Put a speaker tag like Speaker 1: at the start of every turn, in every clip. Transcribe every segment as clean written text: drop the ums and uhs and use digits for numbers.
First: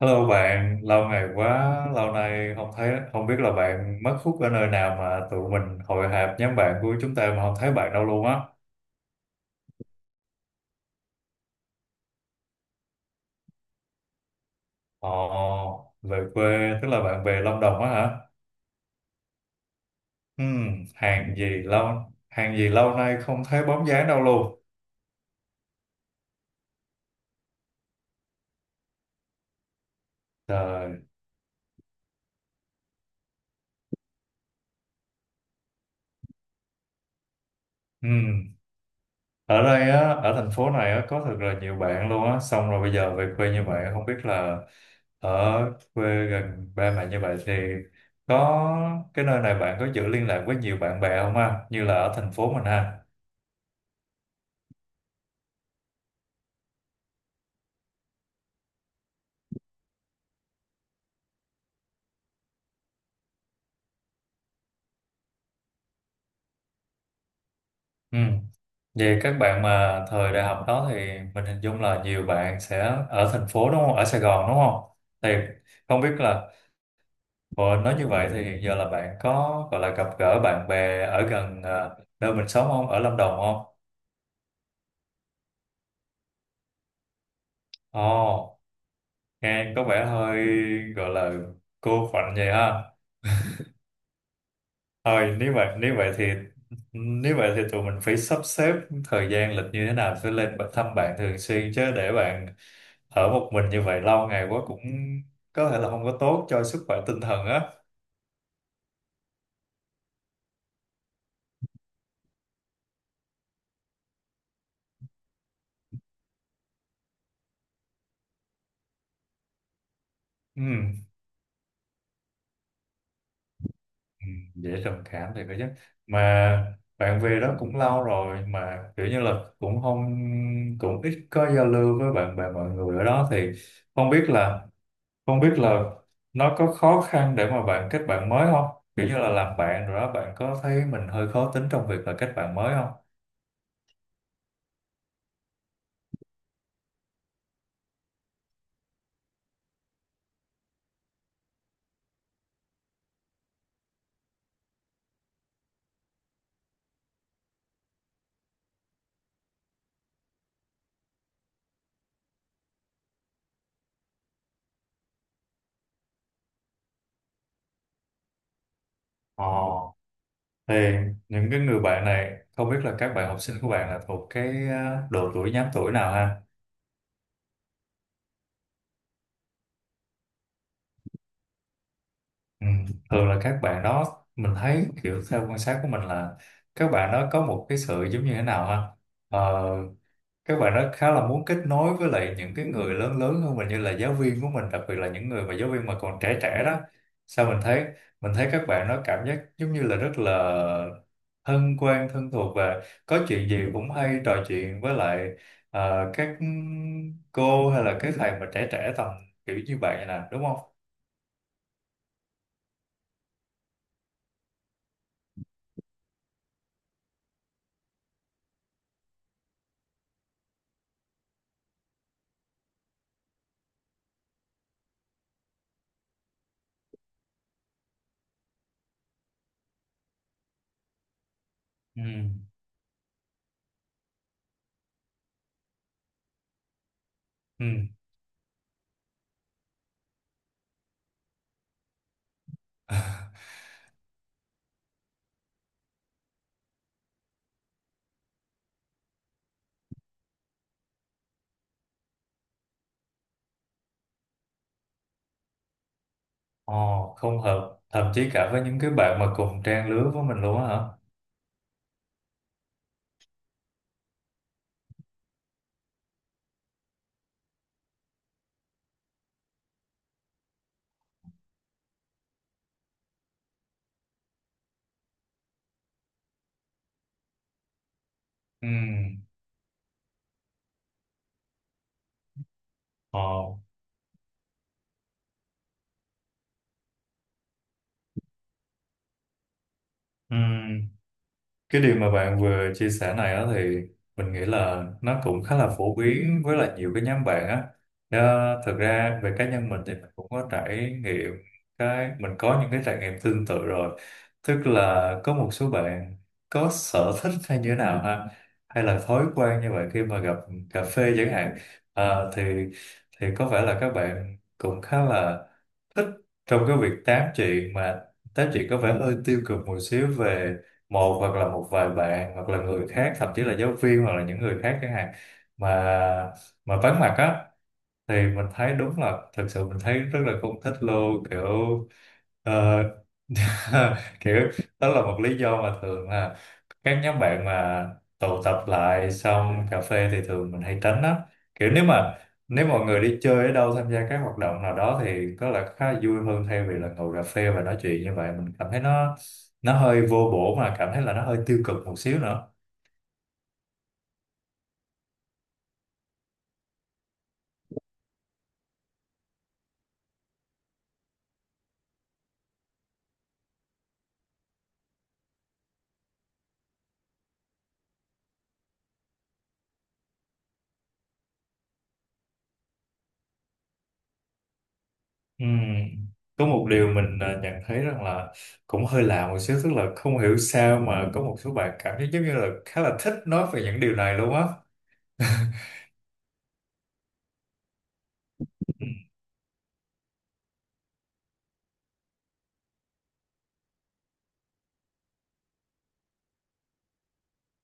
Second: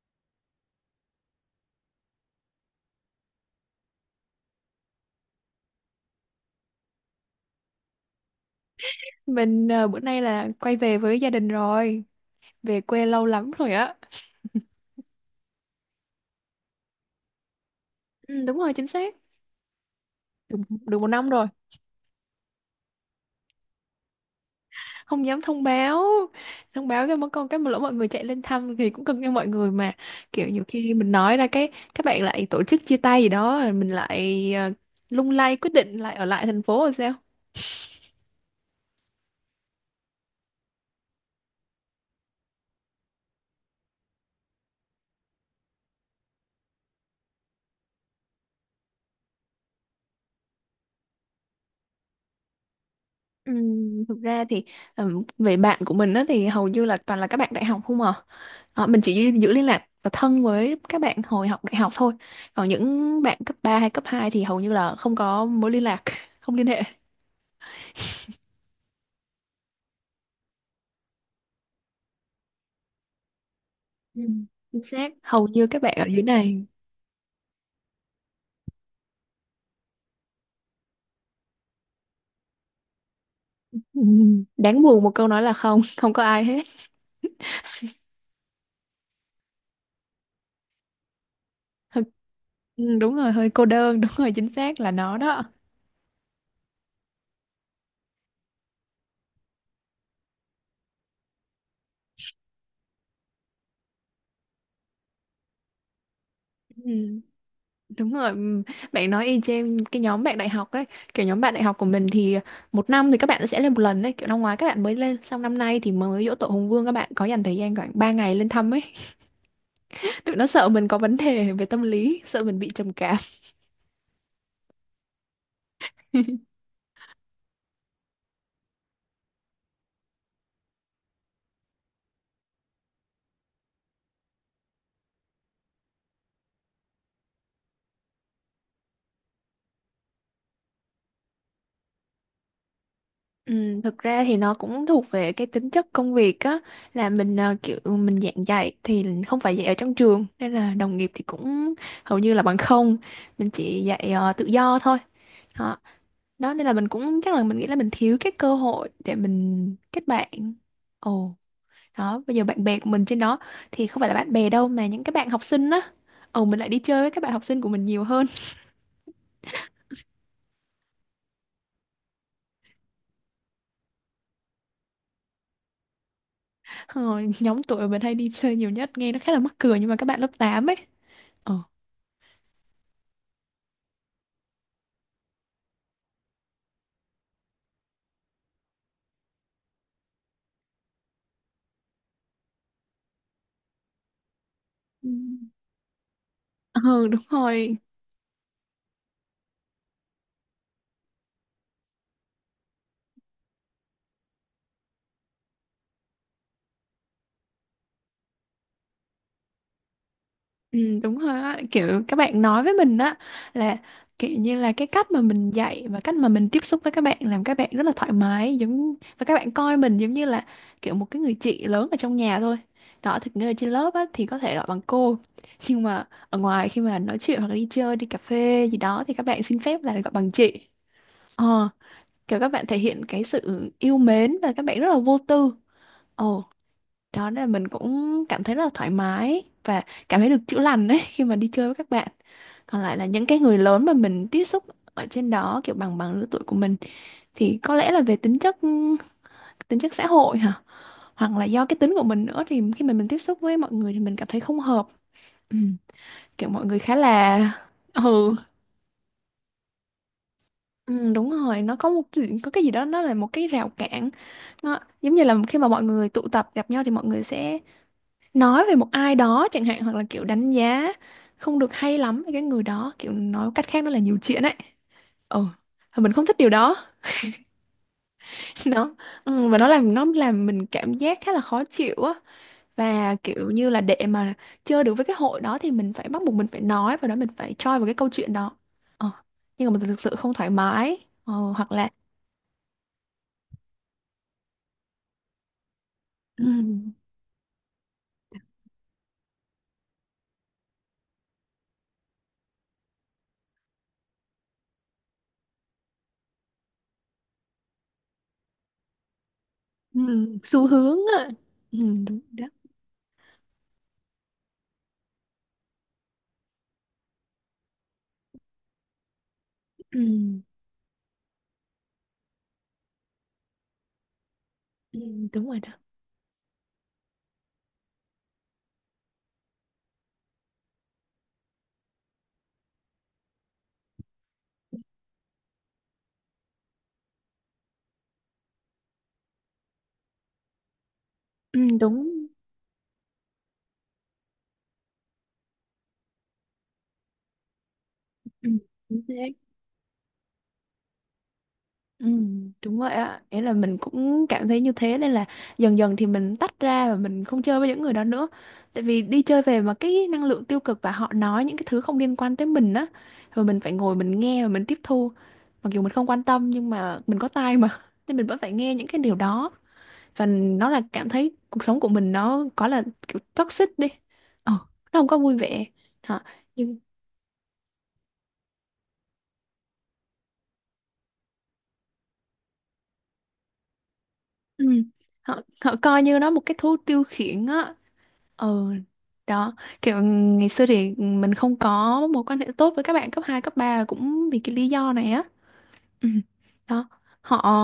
Speaker 1: Hello bạn, lâu ngày quá, lâu nay không thấy, không biết là bạn mất hút ở nơi nào mà tụi mình hội họp nhóm bạn của chúng ta mà không thấy bạn đâu luôn á.
Speaker 2: Mình bữa nay là quay về với gia đình rồi, về quê lâu lắm rồi á.
Speaker 1: Ồ, về quê, tức là bạn về Lâm Đồng á hả?
Speaker 2: Ừ, đúng rồi, chính xác,
Speaker 1: Ừ,
Speaker 2: được một năm
Speaker 1: hàng gì
Speaker 2: rồi,
Speaker 1: lâu, hàng gì lâu nay không thấy bóng dáng đâu luôn.
Speaker 2: không dám thông báo cái mất con cái mà lỡ mọi người chạy lên thăm thì cũng cưng cho mọi người mà. Kiểu nhiều khi
Speaker 1: Trời,
Speaker 2: mình nói ra cái các bạn lại tổ chức chia tay gì đó, rồi mình lại lung lay quyết định lại ở lại thành phố rồi sao?
Speaker 1: ừ. Ở đây á, ở thành phố này á có thật là nhiều bạn luôn á, xong rồi bây giờ về quê như vậy không biết là ở quê gần ba mẹ như vậy thì có cái nơi này bạn có giữ liên lạc với nhiều bạn bè không ha, như là ở thành phố mình ha?
Speaker 2: Thực ra thì về bạn của mình á, thì hầu như là toàn là các bạn đại học không à. Ờ, mình chỉ giữ giữ liên lạc và thân với các bạn hồi học đại học thôi, còn những bạn cấp 3 hay cấp 2 thì hầu như là không có mối liên lạc, không liên hệ.
Speaker 1: Ừ. Vậy các bạn mà thời đại học đó thì mình hình dung là nhiều bạn sẽ ở thành phố đúng không, ở Sài
Speaker 2: Ừ,
Speaker 1: Gòn đúng không?
Speaker 2: chính xác,
Speaker 1: Thì
Speaker 2: hầu như các bạn
Speaker 1: không
Speaker 2: ở
Speaker 1: biết
Speaker 2: dưới
Speaker 1: là
Speaker 2: này.
Speaker 1: ờ, nói như vậy thì giờ là bạn có gọi là gặp gỡ bạn bè ở gần à, nơi mình sống không, ở Lâm Đồng không?
Speaker 2: Ừm, đáng buồn một câu nói là không, không có ai hết.
Speaker 1: Ồ, nghe có vẻ hơi, gọi là, cô khoạnh vậy ha.
Speaker 2: Ừ, đúng rồi, hơi cô đơn, đúng rồi, chính xác là nó
Speaker 1: Thôi
Speaker 2: đó.
Speaker 1: nếu vậy, nếu vậy thì, nếu vậy thì tụi mình phải sắp xếp thời gian lịch như thế nào sẽ lên bạn- thăm bạn thường xuyên chứ, để bạn ở một mình như vậy lâu ngày quá cũng có thể là không có tốt cho sức khỏe
Speaker 2: Ừ.
Speaker 1: tinh thần á.
Speaker 2: Đúng rồi, bạn nói y chang cái nhóm bạn đại học ấy, kiểu nhóm bạn đại học của mình thì một năm thì các bạn sẽ lên một lần đấy, kiểu năm ngoái các bạn mới lên, xong năm nay thì mới giỗ tổ Hùng Vương các bạn có dành thời gian khoảng 3 ngày lên thăm ấy. Tụi nó
Speaker 1: Ừ,
Speaker 2: sợ mình có vấn đề về tâm lý, sợ mình bị trầm cảm.
Speaker 1: ừ, dễ trầm cảm thì có chứ, mà bạn về đó cũng lâu rồi mà kiểu như là cũng không, cũng ít có giao lưu với bạn bè mọi người ở đó thì không biết là, không biết là nó có khó khăn để mà bạn kết bạn mới không? Kiểu như là làm bạn rồi đó, bạn có thấy mình hơi khó tính trong việc là kết bạn mới không?
Speaker 2: Ừ, thực ra thì nó cũng thuộc về cái tính chất công việc á, là mình kiểu mình giảng dạy thì không phải dạy ở trong trường nên là đồng nghiệp thì cũng hầu như là bằng không. Mình chỉ dạy tự do thôi đó. Đó nên là mình cũng chắc là mình nghĩ là mình thiếu cái cơ hội để mình kết bạn. Ồ, đó bây giờ bạn bè của mình trên đó thì không phải là bạn bè đâu mà những cái bạn học sinh á. Ồ, mình lại đi chơi với các bạn học sinh của mình nhiều hơn.
Speaker 1: Ờ, thì Những cái người bạn này không biết là các bạn học sinh của bạn là thuộc cái độ tuổi, nhóm tuổi nào ha?
Speaker 2: ờ, Nhóm tuổi mình hay đi chơi nhiều nhất nghe nó khá là mắc cười nhưng mà các bạn lớp 8 ấy ờ
Speaker 1: Ừ. Thường là các bạn đó mình thấy kiểu theo quan sát của mình là các bạn đó có một cái sự giống như thế nào ha? Ờ, các bạn đó khá là muốn kết nối với lại những cái người lớn, lớn hơn mình như là giáo viên của mình, đặc biệt là
Speaker 2: Ừ,
Speaker 1: những người mà giáo viên mà còn trẻ trẻ đó.
Speaker 2: ừ đúng
Speaker 1: Sao mình
Speaker 2: rồi.
Speaker 1: thấy, mình thấy các bạn nó cảm giác giống như là rất là thân quen, thân thuộc, và có chuyện gì cũng hay trò chuyện với lại các cô hay là các thầy mà trẻ trẻ tầm kiểu như vậy nè, đúng không?
Speaker 2: Ừ, đúng rồi á, kiểu các bạn nói với mình á là kiểu như là cái cách mà mình dạy và cách mà mình tiếp xúc với các bạn làm các bạn rất là thoải mái, giống và các bạn coi mình giống như là kiểu một cái người chị lớn ở trong nhà thôi đó. Thực ra trên lớp á thì có thể gọi bằng cô, nhưng mà ở ngoài khi mà nói chuyện hoặc là đi chơi đi cà phê gì đó thì các bạn xin phép là gọi bằng chị. ờ
Speaker 1: Ừ,
Speaker 2: Kiểu các bạn thể hiện cái sự yêu mến và các bạn rất là vô tư. Ờ Đó nên là
Speaker 1: ừ.
Speaker 2: mình cũng cảm thấy rất là thoải mái và cảm thấy được chữa lành đấy khi mà đi chơi với các bạn. Còn lại là những cái người lớn mà mình tiếp xúc ở trên đó, kiểu bằng bằng lứa tuổi của mình, thì có lẽ là về tính chất xã hội hả, hoặc là do cái tính của mình nữa, thì khi mà mình tiếp xúc với mọi người thì mình cảm thấy không hợp. Ừ. Kiểu mọi người khá
Speaker 1: Ồ, không
Speaker 2: là,
Speaker 1: hợp, thậm chí
Speaker 2: ừ.
Speaker 1: cả với những cái bạn mà cùng trang lứa với mình luôn á hả?
Speaker 2: Ừ, đúng rồi, nó có một, có cái gì đó nó là một cái rào cản, nó giống như là khi mà mọi người tụ tập gặp nhau thì mọi người sẽ nói về một ai đó chẳng hạn hoặc là kiểu đánh giá không được hay lắm với cái người đó, kiểu nói cách khác nó là nhiều chuyện ấy. Ừ. Và mình không thích điều đó,
Speaker 1: Ừ,
Speaker 2: nó, ừ, và nó làm mình cảm giác khá là khó chịu á, và
Speaker 1: ồ,
Speaker 2: kiểu như là để mà chơi được với cái hội đó thì mình phải bắt buộc mình phải nói và đó mình phải choi vào cái câu chuyện đó. ờ. Nhưng mà mình thực sự không
Speaker 1: ừ.
Speaker 2: thoải mái, hoặc
Speaker 1: Cái
Speaker 2: là.
Speaker 1: điều mà bạn vừa chia sẻ này á thì mình nghĩ là nó cũng khá là phổ biến
Speaker 2: Ừ,
Speaker 1: với lại nhiều cái nhóm bạn á. Ờ, thực ra về cá nhân mình thì mình cũng có trải nghiệm, cái mình có những cái trải nghiệm tương tự rồi, tức là có một số bạn có sở thích hay như thế nào ha, hay là thói quen như vậy khi mà gặp
Speaker 2: ừ, xu
Speaker 1: cà
Speaker 2: hướng
Speaker 1: phê
Speaker 2: á.
Speaker 1: chẳng hạn.
Speaker 2: Ừ, đúng
Speaker 1: Ờ,
Speaker 2: rồi đó.
Speaker 1: thì có vẻ là các bạn cũng khá là thích trong cái việc tám chuyện, mà tám chuyện có vẻ hơi tiêu cực một xíu
Speaker 2: Ừ,
Speaker 1: về một hoặc là một vài bạn hoặc là người khác, thậm chí là giáo viên hoặc là những người khác chẳng hạn,
Speaker 2: ừ, đúng rồi đó.
Speaker 1: mà mà vắng mặt á. Thì mình thấy đúng là thật sự mình thấy rất là không thích luôn, kiểu ờ, kiểu đó là một lý do mà thường là các nhóm bạn mà tụ tập lại xong cà phê thì thường mình hay tránh á.
Speaker 2: Ừ,
Speaker 1: Kiểu nếu
Speaker 2: đúng.
Speaker 1: mà, nếu mọi người đi chơi ở đâu, tham gia các hoạt động nào đó thì có là khá là vui hơn, thay vì là ngồi cà phê và nói chuyện như vậy,
Speaker 2: Ừ,
Speaker 1: mình cảm thấy
Speaker 2: đúng
Speaker 1: nó
Speaker 2: thế.
Speaker 1: nó hơi vô bổ mà cảm thấy là nó hơi tiêu cực một
Speaker 2: Ừ,
Speaker 1: xíu nữa.
Speaker 2: đúng vậy ạ. Nghĩa là mình cũng cảm thấy như thế nên là dần dần thì mình tách ra và mình không chơi với những người đó nữa. Tại vì đi chơi về mà cái năng lượng tiêu cực và họ nói những cái thứ không liên quan tới mình á, rồi mình phải ngồi mình nghe và mình tiếp thu. Mặc dù mình không quan tâm nhưng mà mình có tai mà nên mình vẫn phải nghe những cái điều đó và nó là cảm thấy cuộc sống của mình nó có là kiểu toxic đi. Ờ, nó không có vui
Speaker 1: Ừm,
Speaker 2: vẻ. Họ
Speaker 1: Có một
Speaker 2: nhưng
Speaker 1: điều mình à, nhận thấy rằng là cũng hơi lạ một xíu, tức là không hiểu sao mà có một số bạn cảm thấy giống như là khá là thích nói về những điều này luôn á.
Speaker 2: ừ, họ họ coi như nó một cái thú tiêu khiển á. Ừ,
Speaker 1: Ừm,
Speaker 2: đó, kiểu ngày xưa thì mình không có mối quan hệ tốt với các bạn cấp 2 cấp 3 là cũng vì cái lý do này á. Ừ. Đó, họ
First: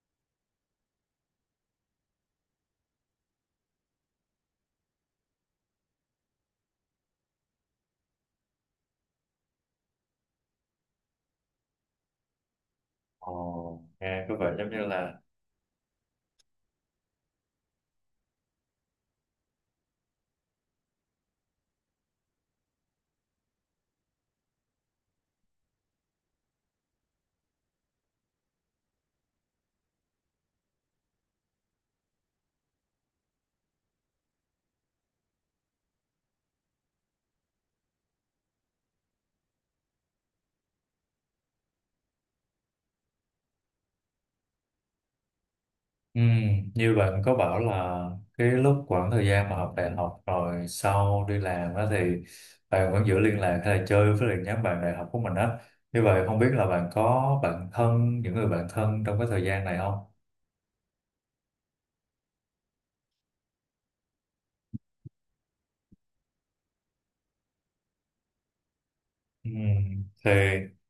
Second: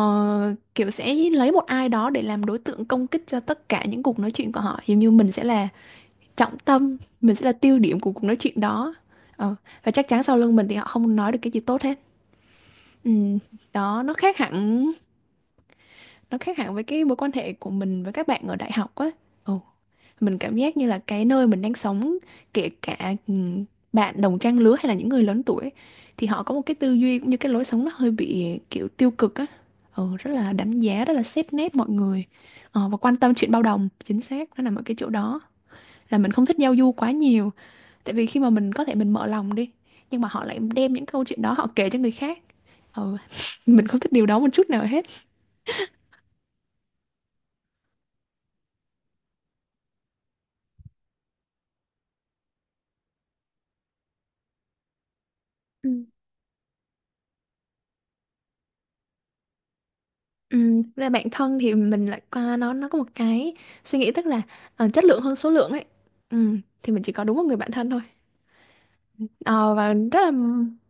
Speaker 2: kiểu sẽ lấy một ai đó để làm đối tượng công kích cho tất cả những cuộc nói chuyện của họ. Giống như mình sẽ là trọng tâm, mình sẽ là tiêu điểm của cuộc nói chuyện đó. Ừ. Và chắc chắn sau lưng mình thì họ không nói được cái gì tốt hết. Ừ.
Speaker 1: ồ,
Speaker 2: Đó,
Speaker 1: nghe có vẻ giống như là,
Speaker 2: nó khác hẳn với cái mối quan hệ của mình với các bạn ở đại học á. Ừ. Mình cảm giác như là cái nơi mình đang sống, kể cả, bạn đồng trang lứa hay là những người lớn tuổi thì họ có một cái tư duy cũng như cái lối sống nó hơi bị, kiểu, tiêu cực á. Ừ, rất là đánh giá, rất là xét nét mọi người, và quan tâm chuyện bao đồng, chính xác, nó nằm ở cái chỗ đó. Là mình không thích giao du quá nhiều, tại vì khi mà mình có thể mình mở lòng đi, nhưng mà họ lại đem những câu chuyện đó họ kể cho người khác. Ừ, mình không thích điều đó một chút nào hết.
Speaker 1: như bạn có bảo là cái lúc khoảng thời gian mà học đại học rồi sau đi làm á thì bạn vẫn giữ liên lạc hay là chơi với lại nhóm bạn đại học của mình á,
Speaker 2: Ừ.
Speaker 1: như vậy không biết là bạn có bạn thân, những người bạn thân trong cái thời gian này không?
Speaker 2: Thực ra bản thân thì mình lại qua nó có một cái suy nghĩ, tức là chất lượng hơn số lượng ấy. Thì mình chỉ có đúng một người bạn thân thôi. Ờ, và
Speaker 1: Ừm,
Speaker 2: rất
Speaker 1: thì
Speaker 2: là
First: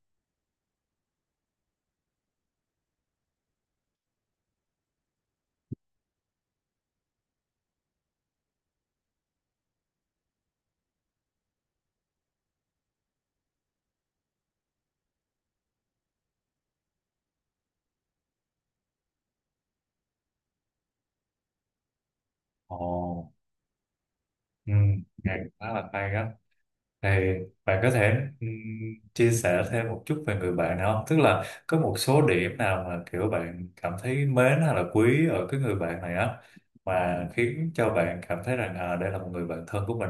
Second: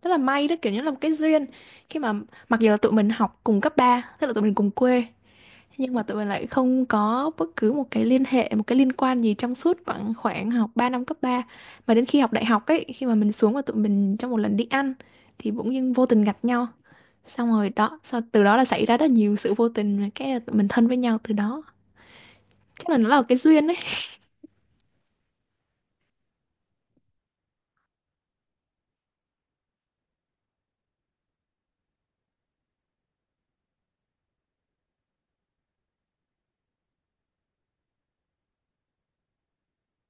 Speaker 2: rất là may đó, kiểu như là một cái duyên khi mà, mặc dù là tụi mình học cùng cấp 3, tức là tụi mình cùng quê, nhưng mà tụi mình lại không có bất cứ một cái liên hệ, một cái liên quan gì trong suốt khoảng khoảng học 3 năm cấp 3, mà đến khi học đại học ấy khi mà mình xuống và tụi mình trong một lần đi ăn thì bỗng dưng vô tình gặp nhau, xong rồi đó sau từ đó là xảy ra rất nhiều sự vô tình và cái là tụi mình thân với nhau từ đó.
Speaker 1: ồ,
Speaker 2: Chắc là nó là một cái duyên đấy.
Speaker 1: ừ, nghe khá là hay đó. Thì bạn có thể, ừm, chia sẻ thêm một chút về người bạn nào không? Tức là có một số điểm nào mà kiểu bạn cảm thấy mến hay là quý ở cái người bạn này á, mà khiến cho bạn cảm thấy rằng à, đây là một người bạn thân của mình.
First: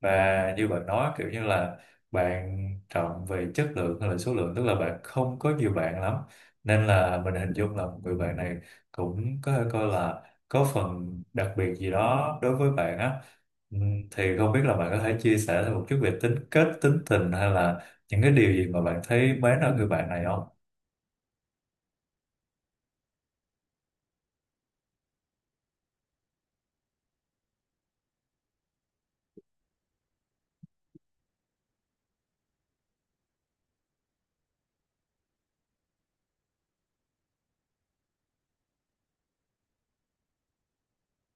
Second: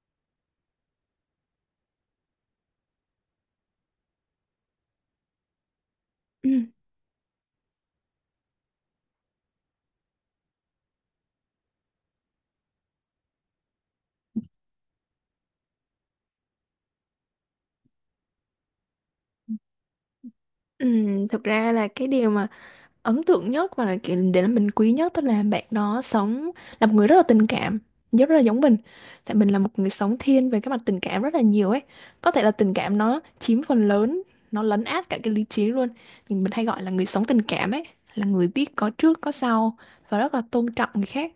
Speaker 1: Và như bạn nói kiểu như là bạn trọng về chất lượng hay là số lượng, tức là bạn không có nhiều bạn lắm,
Speaker 2: Ừ.
Speaker 1: nên là mình hình dung là một người bạn này cũng có thể coi là có phần đặc biệt gì đó đối với bạn á. Thì không biết là bạn có thể chia sẻ thêm một chút về tính cách, tính tình hay là những cái điều gì mà bạn thấy mến ở người bạn này không?
Speaker 2: Ừ, thực ra là cái điều mà ấn tượng nhất và là kiểu để là mình quý nhất, tức là bạn đó sống là một người rất là tình cảm, rất là giống mình. Tại mình là một người sống thiên về cái mặt tình cảm rất là nhiều ấy, có thể là tình cảm nó chiếm phần lớn, nó lấn át cả cái lý trí luôn, nhưng mình hay gọi là người sống tình cảm ấy là người biết có trước có sau và rất là tôn trọng người khác.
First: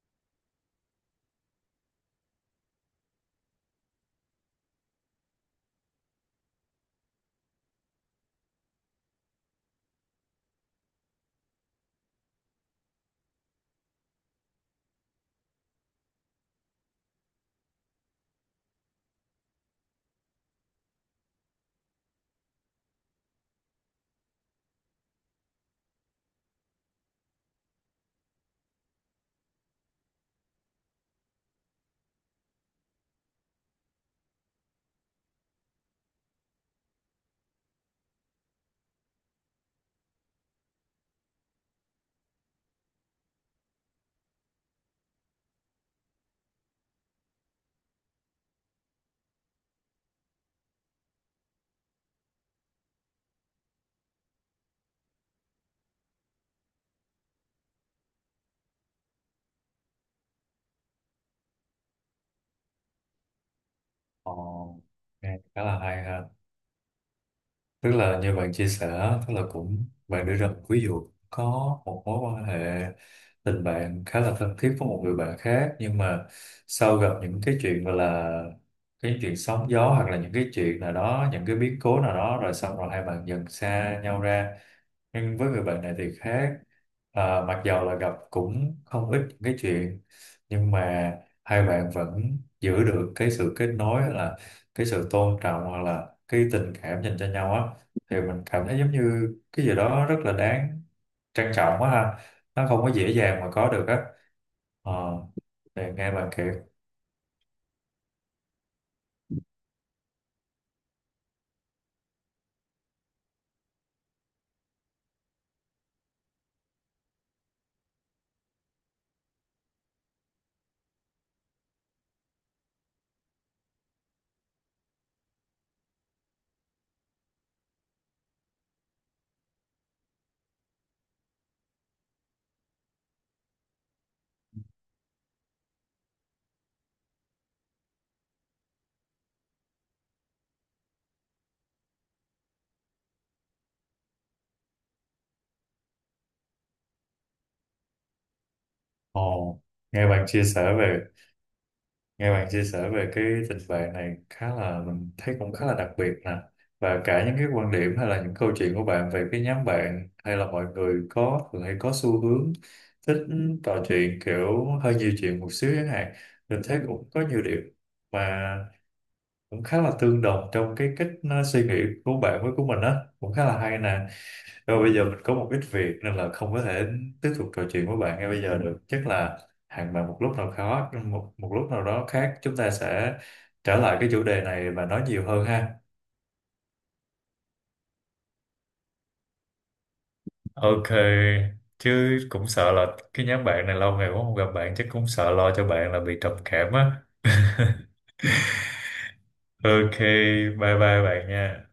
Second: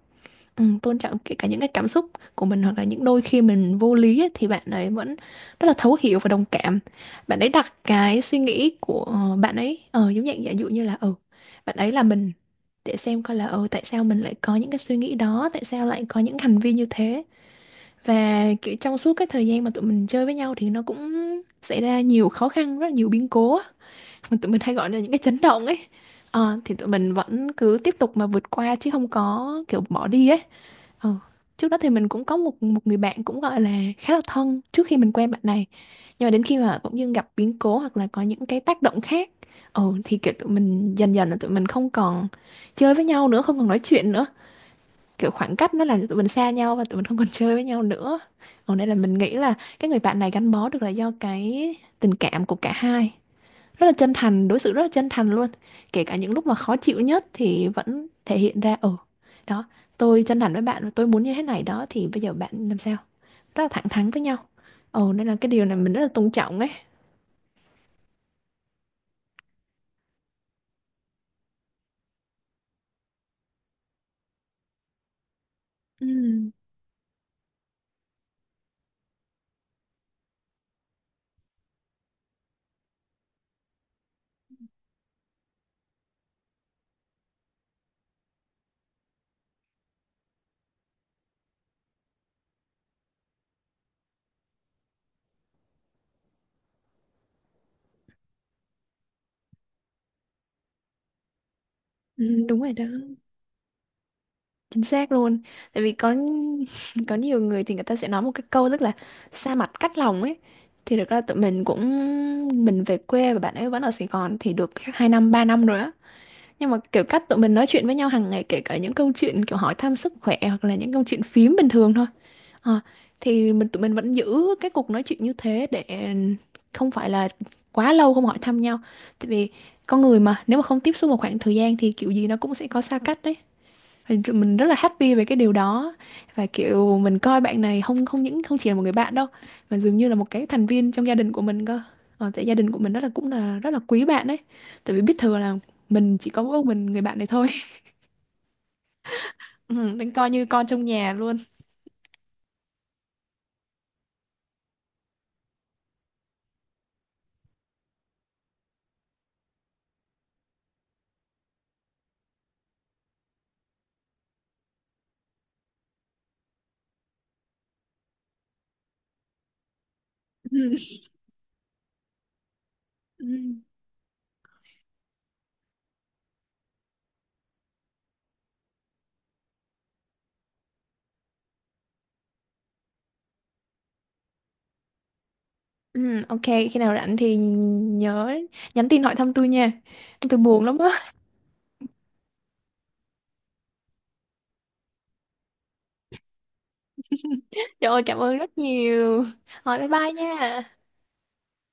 Speaker 2: Ừ, tôn trọng kể cả những cái cảm xúc của mình hoặc là những đôi khi mình vô lý ấy, thì bạn ấy vẫn rất là thấu hiểu và đồng cảm. Bạn ấy đặt cái suy nghĩ của bạn ấy giống dạng, giả dụ như là ừ bạn ấy là mình, để xem coi là ừ tại sao mình lại có những cái suy nghĩ đó, tại sao lại có những hành vi như thế. Và kiểu trong suốt cái thời gian mà tụi mình chơi với nhau thì nó cũng xảy ra nhiều khó khăn, rất là nhiều biến cố á, mà tụi mình hay gọi là những cái chấn động ấy. Ờ, thì tụi mình vẫn cứ tiếp tục mà vượt qua chứ không có kiểu bỏ đi ấy. Ờ, trước đó thì mình cũng có một một người bạn cũng gọi là khá là thân trước khi mình quen bạn này. Nhưng mà đến khi mà cũng như gặp biến cố hoặc là có những cái tác động khác, thì kiểu tụi mình dần dần là tụi mình không còn chơi với nhau nữa, không còn nói chuyện nữa. Kiểu khoảng cách nó làm cho tụi mình xa nhau và tụi mình không còn chơi với nhau nữa. Còn đây là mình nghĩ là cái người bạn này gắn bó được là do cái tình cảm của cả hai rất là chân thành, đối xử rất là chân thành luôn, kể cả những lúc mà khó chịu nhất thì vẫn thể hiện ra, ừ, đó, tôi chân thành với bạn và tôi muốn như thế này đó, thì bây giờ bạn làm sao, rất là thẳng thắn với nhau.
Speaker 1: Ồ,
Speaker 2: Ừ, nên là
Speaker 1: nghe
Speaker 2: cái
Speaker 1: khá
Speaker 2: điều này
Speaker 1: là
Speaker 2: mình rất
Speaker 1: hay
Speaker 2: là
Speaker 1: ha.
Speaker 2: tôn trọng ấy.
Speaker 1: Tức là như bạn chia sẻ, tức là cũng bạn đưa ra một ví dụ có một mối quan hệ tình bạn khá là thân thiết với một người bạn khác, nhưng mà
Speaker 2: Ừ,
Speaker 1: sau gặp những cái chuyện gọi là cái chuyện sóng gió hoặc là những cái chuyện nào đó, những cái biến cố nào đó, rồi xong rồi hai bạn dần xa nhau ra. Nhưng với người bệnh này thì khác. Ờ, mặc dầu là gặp cũng không ít những cái chuyện, nhưng mà hai bạn vẫn giữ được cái sự kết nối hay là cái sự tôn trọng hoặc là cái tình cảm dành cho nhau á, thì mình cảm thấy giống như cái gì đó rất là đáng trân trọng quá ha.
Speaker 2: ừ đúng
Speaker 1: Nó
Speaker 2: rồi
Speaker 1: không
Speaker 2: đó.
Speaker 1: có dễ dàng mà có được á.
Speaker 2: Chính
Speaker 1: Ờ,
Speaker 2: xác luôn, tại
Speaker 1: thì
Speaker 2: vì
Speaker 1: nghe
Speaker 2: có
Speaker 1: bạn kể,
Speaker 2: có nhiều người thì người ta sẽ nói một cái câu rất là xa mặt cách lòng ấy. Thì thực ra tụi mình cũng, mình về quê và bạn ấy vẫn ở Sài Gòn thì được 2 năm 3 năm rồi á, nhưng mà kiểu cách tụi mình nói chuyện với nhau hàng ngày kể cả những câu chuyện kiểu hỏi thăm sức khỏe hoặc là những câu chuyện phím bình thường thôi. Ờ, thì tụi mình vẫn giữ cái cuộc nói chuyện như thế để không phải là quá lâu không hỏi thăm nhau, tại vì con người mà nếu mà không tiếp xúc một khoảng thời gian thì kiểu gì nó cũng sẽ có xa cách đấy. Và tụi mình rất là happy về cái điều đó, và kiểu mình coi bạn này không không những không chỉ là một người bạn đâu mà dường như là một cái thành viên trong gia đình của mình cơ. Tại gia đình của mình rất là, cũng là rất là quý bạn ấy, tại vì biết thừa là mình chỉ có mỗi mình người bạn này thôi.
Speaker 1: ồ,
Speaker 2: Ừ,
Speaker 1: nghe
Speaker 2: nên
Speaker 1: bạn
Speaker 2: coi
Speaker 1: chia
Speaker 2: như con
Speaker 1: sẻ
Speaker 2: trong
Speaker 1: về,
Speaker 2: nhà luôn.
Speaker 1: nghe bạn chia sẻ về cái tình bạn này, khá là mình thấy cũng khá là đặc biệt nè. Và cả những cái quan điểm hay là những câu chuyện của bạn về cái nhóm bạn hay là mọi người có thường hay có xu hướng thích trò chuyện kiểu hơi nhiều chuyện một xíu chẳng hạn, mình thấy cũng có nhiều điểm mà cũng khá là tương đồng
Speaker 2: Ừ,
Speaker 1: trong cái cách suy nghĩ của bạn với của mình á, cũng khá là
Speaker 2: ừ,
Speaker 1: hay nè. Rồi bây giờ mình có một ít việc nên là không có thể tiếp tục trò chuyện với bạn ngay bây giờ được. Chắc là hẹn bạn một lúc nào khó, một, một lúc nào đó khác chúng ta sẽ trở lại cái chủ đề này và nói nhiều hơn ha.
Speaker 2: ừ, ok, khi nào rảnh thì nhớ nhắn tin hỏi thăm tôi nha, tôi buồn lắm á.
Speaker 1: Ok, chứ cũng sợ là cái nhóm bạn này lâu ngày quá không gặp bạn chắc cũng sợ lo cho bạn là bị trầm cảm á.
Speaker 2: Trời ơi, cảm ơn rất nhiều. Rồi bye
Speaker 1: Ok,
Speaker 2: bye nha.
Speaker 1: bye bye bạn nha.